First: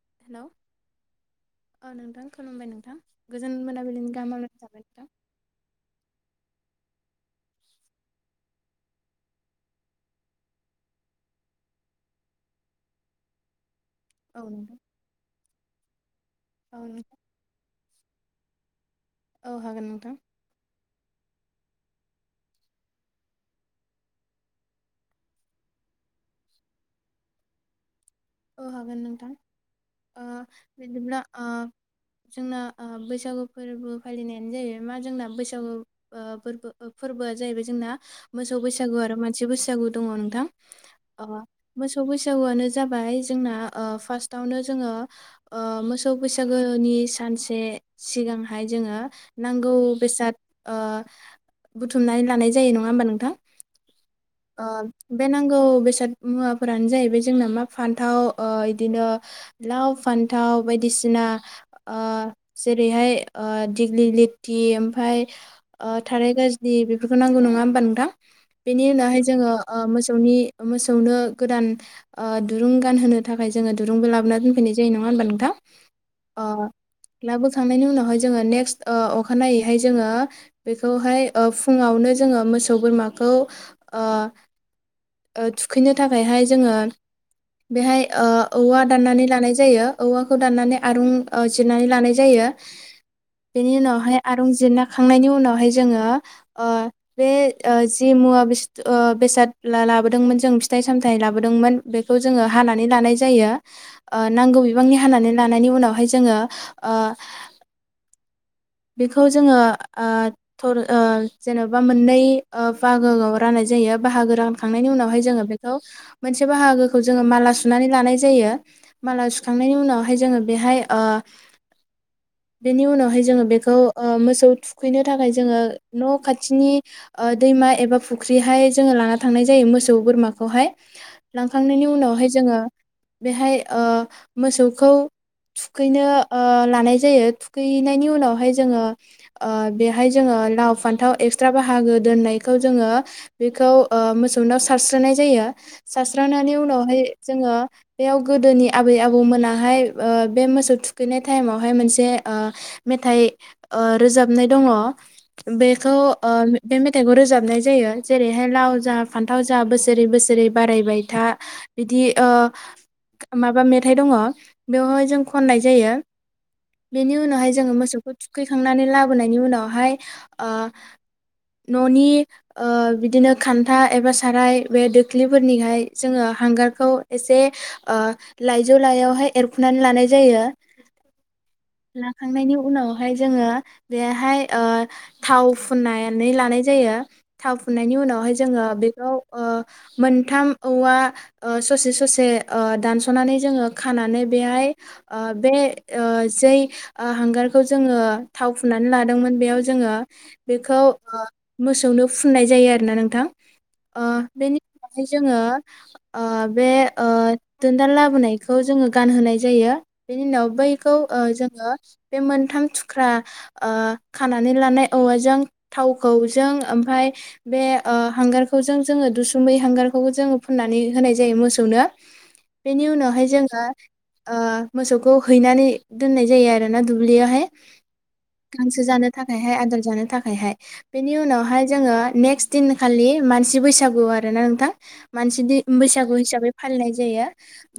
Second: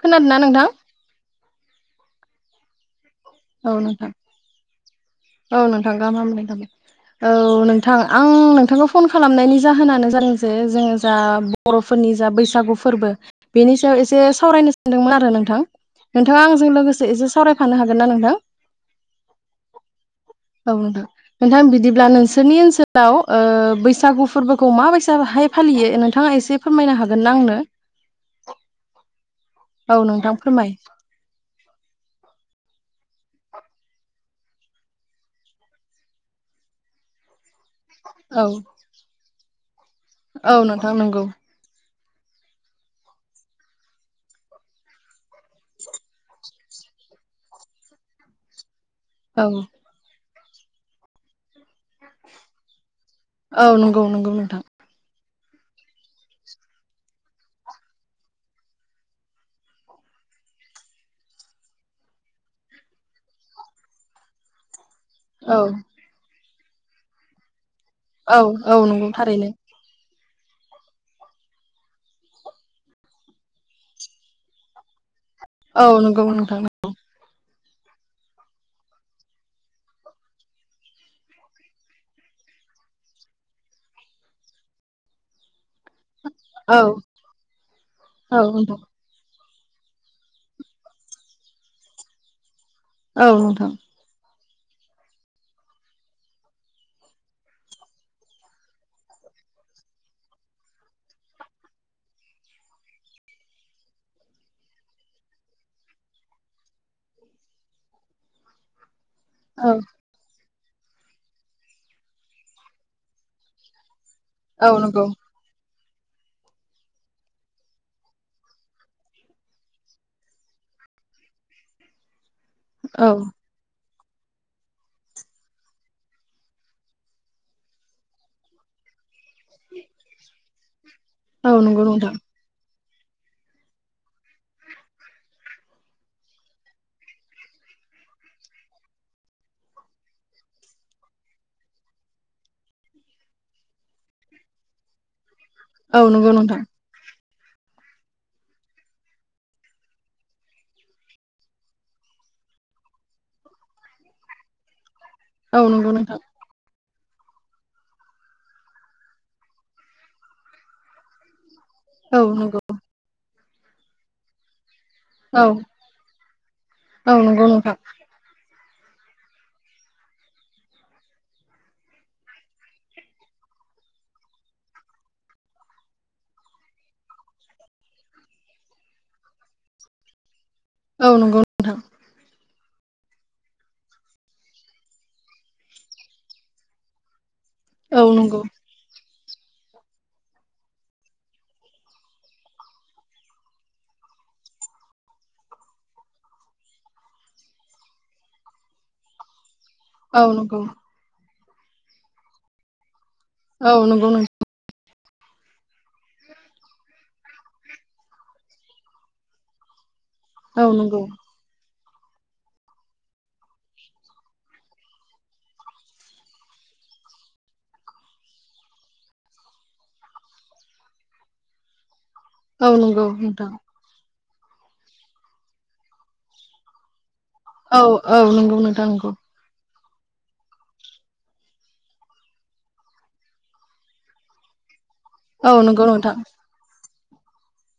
खोनादों ना हेलौ नोंथां? औ नोंथां खुलुमबाय नोंथां। गोजोन औ नोंथां मोनाबिलिनि गाहाम हामलायनाय थाबाय नोंथां। औ नोंथां गाहाम हामलायनाय औ नोंथां आं नोंथांखौ फन खालामनायनि जाहोनानो जादों जे जोङो जा बर'फोरनि जा बैसागु फोरबो बेनि सायाव एसे औ सावरायनो नोंथां सानदोंमोन आरो नोंथां। नोंथाङा आंजों औ लोगोसे नोंथां एसे सावरायफानो हाग गोनना नों थां औ हागोन नोंथां औ नोंथां, नोंथां बिदिब्ला नोंसोरनि ओनसोलाव ओ बैसागु फोरबोखौ माबायसाहाय फालियो नोंथाङा एसे फोरमायनो हागोन ना आंनो? औ हागोन नोंथां, औ ओ नोंथां फोरमाय बिदिब्ला ओ जोंना ओ बैसागु फोरबो फालिनायानो जाहैबाय मा जोंना बैसागु ओ फोरबो ओ फोरबो जाहैबाय जोंना औ मोसौ बैसागु आरो मा नसि बैसागु दङ नोंथां, औ नोंथां नंगौ अ मोसौ बैसागुआनो जाबाय जोंना ओ फासतावनो जोङो ओ मोसौ बैसागोनि सानसे सिगांहाय जोङो औ नांगौ बेसाद ओ बुथुमनानै लानाय जायो नङा होमबा नोंथां? औ नंगौ नंगौ नोंथां अ बे नांगौ बेसाद मुवाफोरानो जाहैबाय जोंना मा फान्थाव ओ इदिनो लाव फान्थाव बायदिसिना ओ जेरैहाय ओ दिग्लि लिटिम फाय औ ओ थारैनो दे बेफोरखौ नांगौ नङा होमबा नोंथां? औ-औ बेनि नंगौ उनावहाय थार जोङो ओ मोस सौनि मोसौनो गोदान ओ दुरुं गानहोनो थाखाय जोङो दुरुंबो लाबोना दोनफैनाय जायो नङा होनबा नों औ नंगौमोन नोंथां औ थांनायनि उनावहाय जोङो नेक्स्ट ओ अखानायैहाय जोङो बेखौहाय ओ फुङावनो जोङो मोसौ बोरमाखौ। ओ ओ थु थुखैनो थाखायहाय औ जोङो बेहाय ओ औ नोंथां औवा दाननानै लानाय जायो औवाखौ दान्नानै आरुं जिरनानै लानाय जायो। औ नोंथां आरंजिरना खांनायनि उनावहाय जोङो ओ बे ओ जि मुवा बेस बेसाद लाबोदोंमोन जों फिथाइ सामथाइ लाबोदोंमोन बेखौ जोङो हानानै लानाय जायो ओ नांगौ बिबांनि हानानै लानायनि उनावहाय जोङो। बेखौ जोङो औ थर ओ जेन'बा मोननै ओ बाहागोआव राननाय जायो। बाहागो औ रानखांनायनि नंगौ उनावाय जोङो बे खौ मोनसे बाहागोखौ जोङो माला सुनानै लानाय जायो। माला सुखांनायनि उनावहाय जोङो बेहाय बेनि औ उनावहाय जोङो बे मोसौ थुखैनो थाखाय जोङो न' खाथिनि ओ दैमा एबा फुख्रिहाय जोङो लाना थांनाय जायो मोसौ बोरमाखौहाय औ नंगौ लांखांनायनि नोंथां उनावहाय जोङो बेहाय ओ मोसौखौ थुखैनो ओ लानाय जायो थुखैनायनि उनावहाय जोङो ओ बेहाय जोङो लाव फान्थाव एक्सट्रा बाहागो दोननायखौ जोङो बेखौ ओ मोसौनाव सारस्रोनाय जायो। औ नंगौ सारस्रानानै नोंथां उनावहाय जोङो बेयाव गोदोनि आबै आबौमोनाहाय ओ बे मोसौ थुखैनाय टाइमावहाय मोनसे ओ मेथाइ ओ रोजाबनाय दङ। औ नंगौ बेखौ नोंथां ओ बे थाइखौ रोजाबनाय जायो जेरैहाय लाव जा फान्थाव जा बोसोरै बोसोरै बारायबाय था बिदि औ ओ नंगौ माबा मेथाइ दङ। बेवहाय जों औ खननाय जायो औ बेनि नंगौ उनावहाय जोङो नोंथां मोसौ खौ थुखैखांनानै लाबोनायनि उनावहाय ओ न'नि ओ बिदिनो खान्था एबा साराय बे दोख्लिफोरनिहाय जोङो हांगारखौ एसे ऐ लाइजौ लायावहाय एरखुनानै लानाय जायो। औ नंगौ नोंथां। उनाव ओमफाय जोङो बेहाय ओ थाव फुननानै लानाय जायो। थाव फुननायनि औ उनावहाय नंगौ जोङो बेखौ ओ मोनथाम औवा ओ ससे ससे ओ दानस'नानै जोङो खानानै बेहाय ओ बे ओ जै ओ हांगार खौजोङो थाव फुनानै लादोंमोन बेयाव जोङो औ नंगौ बेखौ ओ मोसौनो फुननाय जायो आरोना नोंथां। औ ओ नंगौ नों बेनि बाहाय जोङो ओ बे ओ दोनदाल लाबोनायखौ जोङो गानहोनाय जायो। बेनि उनाव औ बैखौ नंगौ ओ जोङो बे मोनथाम थुख्रा ओ खानानै लानाय औवाजों थावखौजों ओमफ्राय बे ओ हांगारखौजों जोङो दुसुमै हांगारखौबो जोङो फुननानै होनाय जायो मोसौनो। औ नंगौ नोंथां। आ मोसौखौ हैनानै दोननाय जायो आरो ना दु ब्लियावहाय औ औ नंगौ गांसो नोंथां जानो नंगौ थाखायहाय आदार जानो थाखायहाय बेनि उनावहाय जोङो नेक्स्ट दिनखालि मानसि बैसागु आरोना नोंथां । मानसि औ दि नंगौ नोंथां बैसागु हिसाबै फालिनाय जायो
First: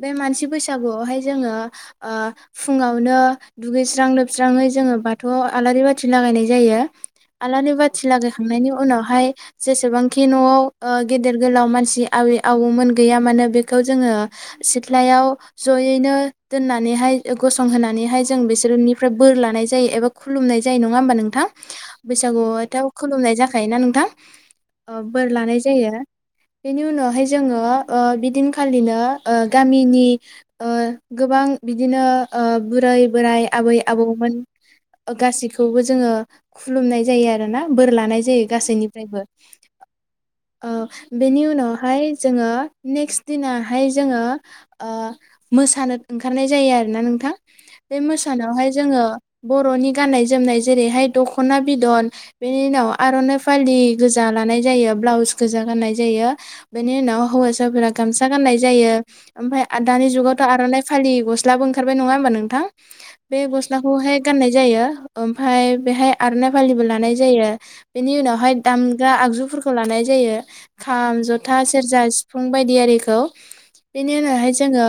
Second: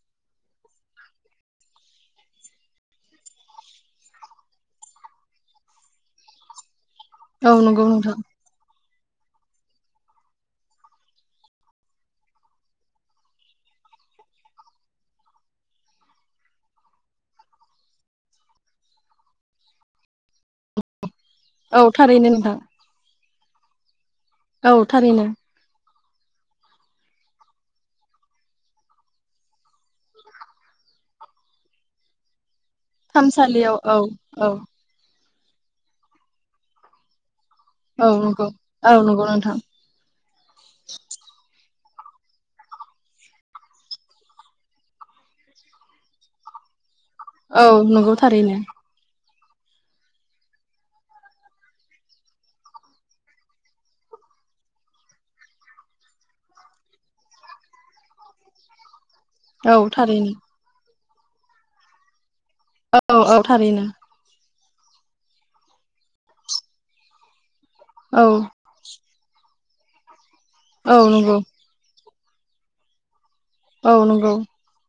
बे मानसि बैसागुआवहाय जोङो ओ फुङावनो दुगैस्रां लोबस्राङै जोङो बाथौआव आलारि बाथि लागायनाय जायो। औ आलारि नंगौ बाथि नोंथां लागायखांनायनि उनाव हाय जेसेबांखि न'आव गेदेर गोलाव मानसि आबै आबौमोन गैया मानो बेखौ जोङो सिथ्लायाव जयैनो दोननानैहाय गसंहोनानैहाय जों बिसोरनिफ्राय बोर लानाय जायो एबा खुलुमनाय जायो नङा होमबा नोंथां औ थारैनो बैसागु नोंथां एथायाव खुलुमनाय जाख थायोना नोंथां। औ अ थारैनो बोर लानाय जायो। बेनि उनावहाय जोङो ओ बिदिनखालिनो ओ गामिनि ओ गोबां ओ बिदिनो बुरा बोराइ आबै थानसालियाव औ आबौमोन औ गासिब खौबो जोङो खुलुमनाय जायो आरो ना। बोर औ लानाय जायो नंगौ औ गासैनिफ्रायबो नंगौ नोंथां ओ बेनि उनाव फाय जोङो नेक्स्ट दिनाहाय जोङो ओ मोसानो ओंखारनाय जायो आरोना नों औ बे नंगौ थारैनो मोसानावहाय जोङो बर'नि गाननाय जोमनाय जेरैहाय दख'ना बिदन बेनि उनाव आर'नाइ फालि गोजा लानाय जायो ब्लाउस गोजा गाननाय जायो बेनि उनाव हौवासाफोरा गामसा गाननाय जायो। ओमफ्राय औ आदानि थारैनो जुगावथ' आर'नाय फालि गस्लाबो ओखारबाय नङा होमबा नोंथां औ औ बे थारैनो गस्लाखौ हाय गोननाय जायो ओमफ्राय बेहाय आर'नाय फालिबो लानाय जायो बेनि औ उनावहाय दामग्रा आगजुफोरखौ खौ लानाय जायो औ खाम नंगौ जथा सेरजा सिफ फुं बायदियारिखौ औ बेनि नंगौ उनावहाय जोङो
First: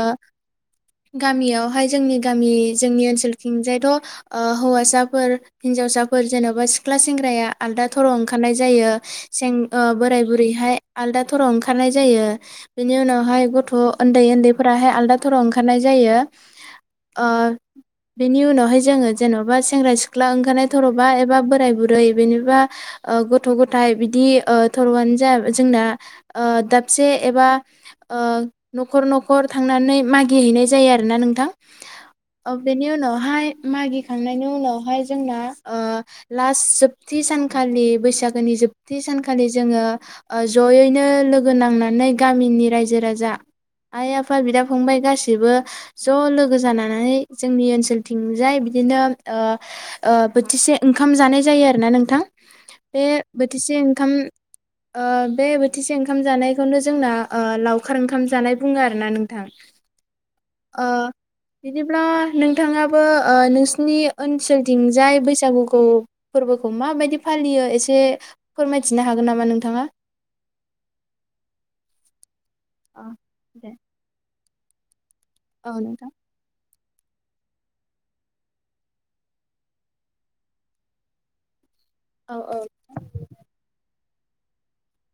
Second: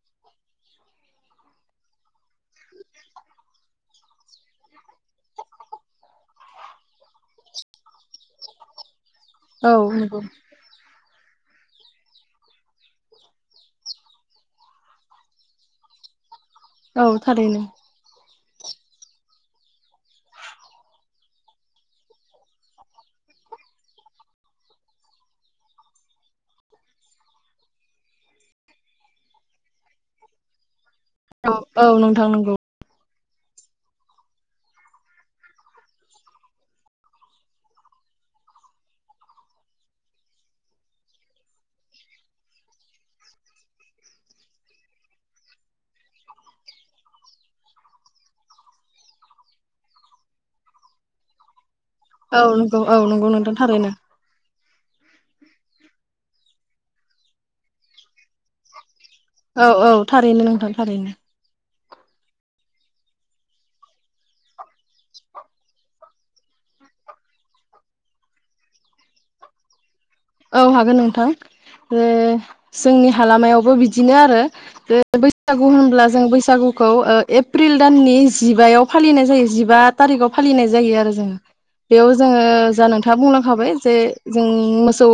गामियावहाय जोंनि गामि जोंनि ओनसोलथिंजायथ' हौवासाफोर हिन्जावसाफोर जेन'बा सिख्ला सेंग्राया आलदा थराव ओंखारनाय जायो सें औ ओ नंगौ बोराय बुरैहाय आलदा थराव ओंखारनाय जायो बेनि उनावहाय गथ' उन्दै उन्दैफोराहाय आलदा थराव ओंखारनाय जायो औ ओ थारैनो बेनि उनावहाय जोङो जेन'बा सेंग्रा सिख्ला ओंखारनाय थर'बा एबा बोराय बुरै बेनिबा ओ गथ' गथाय बिदि ओ थर'आनो जा जोंना ओ दाबसे एबा ओ न'खर न'खर थांनानै मागिहैनाय जायो आरोना नोंथां औ औ नोंथां नंगौ ओ बेनि उनावहाय मागिखांनायनि उनावहाय जोंना ओ लास्ट जोबथि सानखालि बैसागोनि जोबथि सानखालि जोङो जयैनो लोगो नांनानै गामिनि रायजो राजा आइ आफा बिदा फंबाय गासैबो ज' लोगो जानानै जोंनि ओनसोलथिंजाय बिदिनो ओ ओ बोथिसे ओंखाम जानाय जायो ना नोंथां औ नंगौ औ बे नंगौ नोंथां बोथिसे थारैनो ओंखाम ओ बे बोथिसे ओंखाम जानायखौनो जोंना लावखार ओंखाम जानाय बुङो आरो औ औ थारैनो नोंथां थारैनो बिदि अब्ला नोंथाङाबो ओ नोंसिनि ओनसोलथिंजाय बैसागुखौ फोरबोखौ माबायदि फालियो एसे फोरमायथिनो हागोन नामा नोंथाङा औ हागोन नोंथां ज अ जोंनि दे हालामायावबो बिदिनो आरो बैसागु औ होनब्ला नोंथां जों बैसागु खौ ओ एप्रिल दाननि जिबायाव फालिनाय जायो जिबा थारिखाव फालिनाय जायो आरो जोङो बेयाव औ औ जोङो जा नोंथाङा बुंलांखाबाय जे जों मोसौ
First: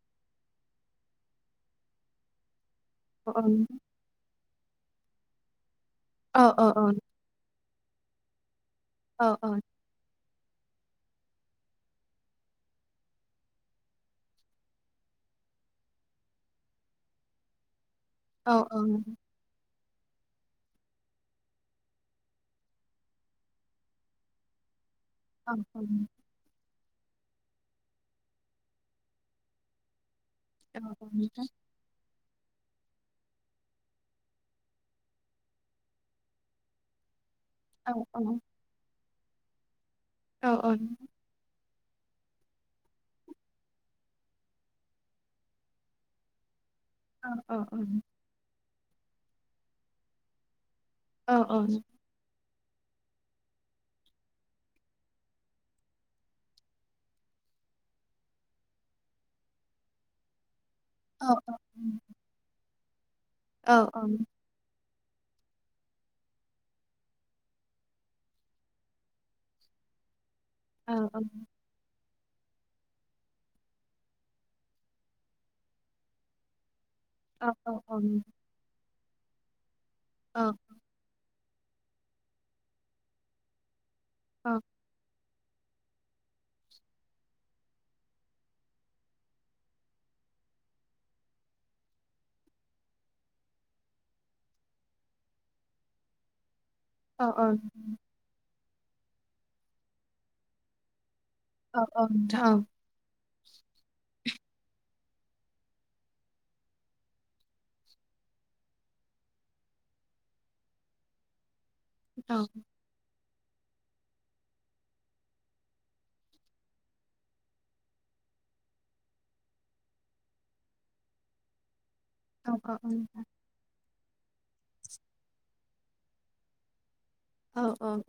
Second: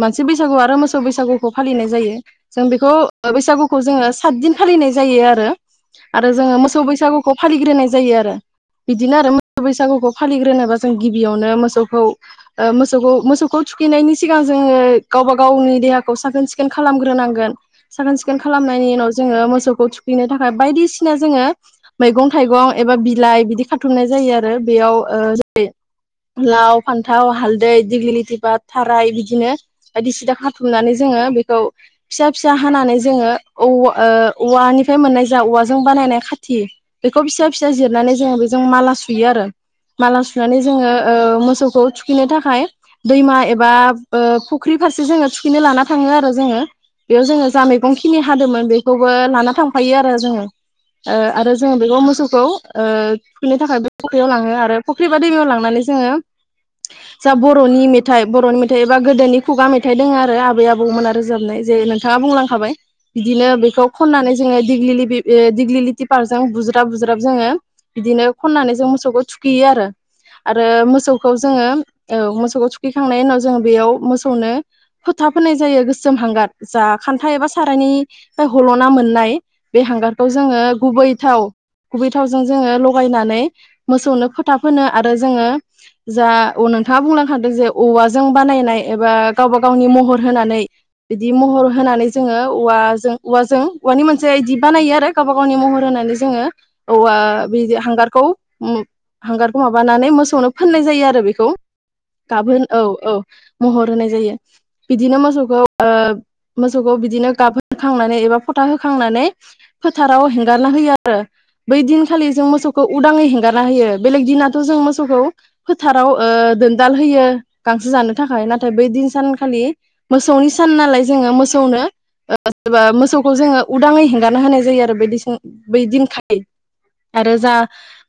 मोनसि बैसागु आरो मोसौ बैसागुखौ फालिनाय जायो जों बेखौ औ ओ औ नोंथां बैसागुखौ जोङो साद दिन फालिनाय जायो आरो आरो औ जोङो औ मोसौ औ बैसागुखौ फालिग्रोनाय जायो आरो बिदिनो औ आरो मोसौ बैसागुखौ फालिग्रोनोबा जों गिबियावनो मोसौखौ ओ मोसौखौ मोसौखौ थुखैनायनि सिगां जोङो गावबा गावनि देहाखौ साखोन सिखोन खालामग्रोनांगोन। साखोन सिखोन औ औ खालामनायनि उनाव नोंथां जोङो मोसौखौ थु खैनो थाखाय बायदिसिना जोङो मैगं थाइगं एबा बिलाइ बिदि खाथुमनाय जायो आरो बेयाव ओ औ जेरै लाव फान्थाव हालदै दिग्लिथि बा था ओमफ्राय बिदिनो बायदिसिना औ खाथुमनानै औ जोङो नोंथां बेखौ फिसा फिसा हानानै जोङो औ ओ औवानिफ्राय मोननाय जा औवाजों बानायनाय खाथि बेखौ खौ फिसा फिसा औ जिरनानै औ जोङो बेजों माला सु यो आरो। माला सुनानै औ जोङो नोंथां ओ मोसौखौ थुखिनो थाखाय दैमा एबा बा ओ फुख्रि फारसे जोङो थुखैनो लाना थाङो आरो जोङो। बेयाव जोङो औ जा मैगं खिनि हादोंमोन बे खौबो लाना थांफायो आरो जोङो। ओ औ आरो औ जोङो नोंथां औ बेखौ मोसौखौ। ओ खुनो थाखाय बे फख्रियाव लाङो आरो फुख्रि बा दैमिायाव लांनानै जोङो जा बर'नि मेथाइ बर'नि मेथाइ एबा गोदोनि खुगा मेथाइ दङ आरो आबै आबौ बौमोन आरो रोजाबनाय जे नोंथाङा बुंलांखाबाय। बिदिनो औ बेखौ औ खननानै जोङो दिग्लि बे दिग्लिथि पार्क जों बुज्राब बुज्राब जोङो बिदिनो खननानै जों मोसौखौ थुखैयो आरो। आरो मोसौखौ जोङो औ मोसौखौ थु खैखांनायनि उनाव जोङो बेयाव मोसौनो फोथा फोनाय जायो गोसोम हांगार जा खान्था एबा सारायनिफाय हल ना मोननाय। बे हांगारखौ जोङो गुबै थाव गुबै थावजों जोङो लगायनानै मोसौनो फोथा फोनो आरो जोङो जा नोंथाङा बुंलांखादों जे औवाजों बानायनाय एबा गावबा गावनि महर होनानै बिदि महर होनानै जोङो औवाजों औवाजों औवानि मोनसे इदि बानायो आरो गावबा गावनि महर होनानै जोङो औवा बि हांगारखौ ओम हांगारखौ माबानानै मोसौनो फोननाय जायो आरो बेखौ औ औ थां। गाबहोन औ औ महर होनाय। जायो बिदिनो मोसौखौ ओ मोसौखौ बिदिनो गाबहखांनानै एबा फथा होखांनानै फोथाराव हेंगारना होयो आरो। बै दिनखालि जों मोसौखौ उदाङै हेंगार होयो बेलेग दिनाथ' जों मोसौखौ फोथाराव ओ दोनदाल होयो। गांसो जानो थाखाय नाथाय बै दिन सानखालि मोसौनि सान नालाय जोङो मोसौनो ओ सोरबा मोसौखौ जोङो उदाङै हों गाना होनाय जायो आरो बैदिसं बैदिनखालि आरो जा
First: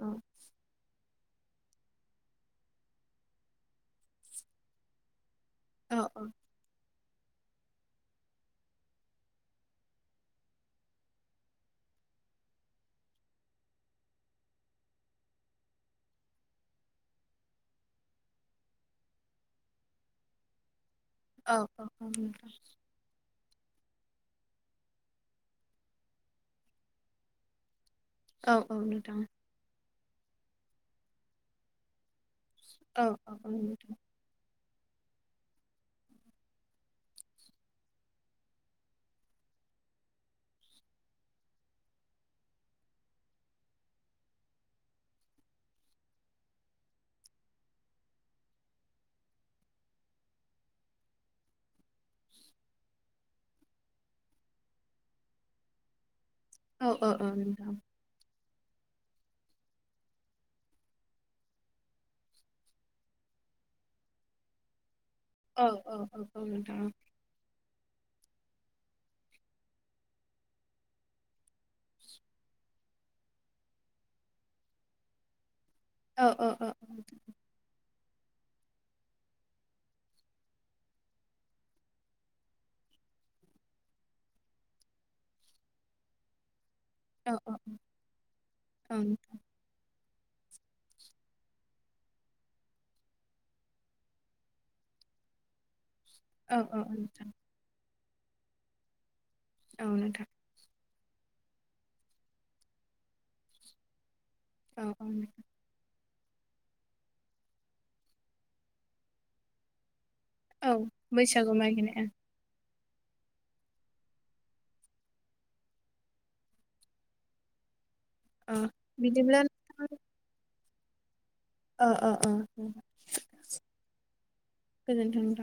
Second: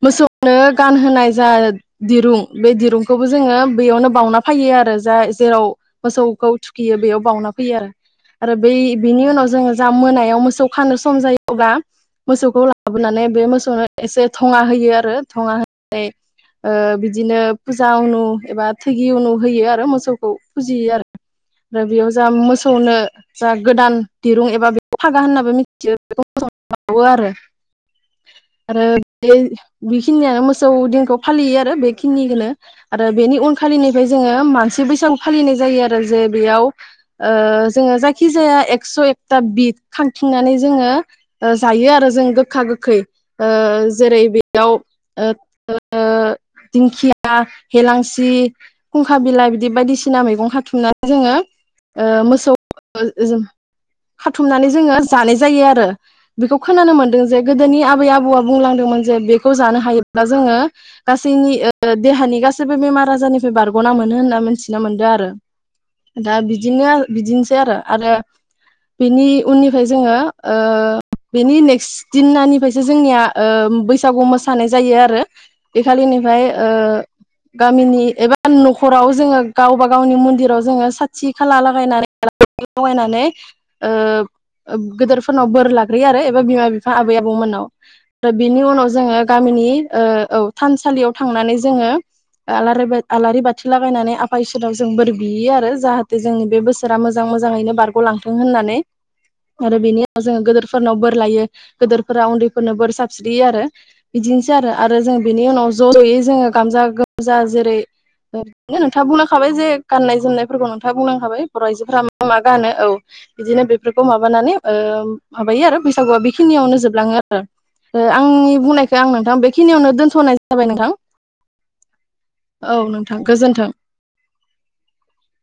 मोसौनो गानहोनाय जा दिरुं बे दिरुंखौबो जोङो बैयावनो बावउना फैयो आरो जा जेराव मोसौखौ थुखियो बेयाव बावउना फैयो आरो आरो बै बिनि उनाव जोङो जा मोनायाव मोसौ खानो सम जायो अब्ला मोसौखौ लाबोनानै बे मोसौनो एसे थङा होयो आरो थङा होनानै ओ बिदिनो फुजा उनु एबा थोगि उनु होयो आरो मोसौखौ फुजियो आरो। ओमफ्राय औ बेयाव औ जा औ मोसौनो जा गोदान दिरुं एबा बेखौ फागा होनाबो मिथियो बेखौ मोजां [unintelligible] आरो औ औ आरो नोंथां बे बेखिनियानो मोसौ दिनखौ फालियो आरो बेखिनि औ आरो औ बेनि औ उन नोंथां जोङो मानसि बैसागु फालिनाय जायो आरो जे बेयाव ओ जोङो जायखि जाया एकस' एकथा बिद खांथिंनानै जोङो जायो आरो जों गोखा गोखै जेरै बेयाव ओ दिंखिया हेलांसि फुंखा बिलाइ बिदि बायदिसिना मैगं खाथुमनानै जोङो ओ मोसौ खाथुमनानै जोङो जानाय जायो आरो। बेखौ औ खोनानो औ मोनदों औ जे नोंथां गोदोनि आबै आबौआ बुंलांदोंमोन। जे बेखौ जानो हायोब्ला जोङो गासिनि ओ देहानि गासिबो बेमार आजारनि फ्राय बारग'ना मोनो होनना मिथिना मोनदों आरो। औ औ औ दा औ नोंथां बिदिनो आरो बिदिनोसै आरो आरो बिनि उननिफ्राय जोङो ओ बिनि ने क्स दिना निफ्राय जे जोंनिया ओ बैसागु मोसानाय जायो आरो। औ बेखालिनिफ्राय औ औ ओ गामिनि एबा न'खराव जोङो गावबा गावनि मन्दिराव जोङो साथि खाला लागायनानै [unintelligible] लगायनानै गोदोरफोरनाव बोर लाग्रोयो आरो एबा बिमा बिफ फा आबै औ आबौमोनाव दा बिनि उनाव जोङो औ गामिनि ओ औ थानसालियाव थांनानै जोङो आलारि बा आलारि बाथि लागायनानै आफा इसोराव जों बोर बियो आरो जाहा थे जोंनि बे औ बोसोरा मोजां नोंथां मोजाङैनो बारग खौ लांथों होननानै आरो औ बिनि उनाव नोंथां जोङो गोदोर फोरनाव बोर लायो गेदोरफोरा उन्दैफोरनो बोर सारस्रियो आरो। बिदिनोसै आरो औ आरो औ जों नोंथां बिनि उनाव ज' ज'यै जोङो गामजा गोमजा जेरै ओरैनो नोंथाङा बुंलांखाबाय जे गाननाय जोमनायफोरखौ औ नोंथाङा बुंलां खाबाय बैसागु बर' आइजोफोरा मागिनाया मा मा गानो। औ बिदिनो बेफोरखौ माबानानै ओ माबायो आरो बैसागुआ बेखिनियावनो जोबलाङो आरो। ओ आंनि औ बुंनायखौ आं नोंथां बिदिब्ला बेखिनियावनो दोनथ'नाय जा जाबाय नोथां। अ अ अ। औ नोंथां गोजोन्थों। गोजोनथों नोंथां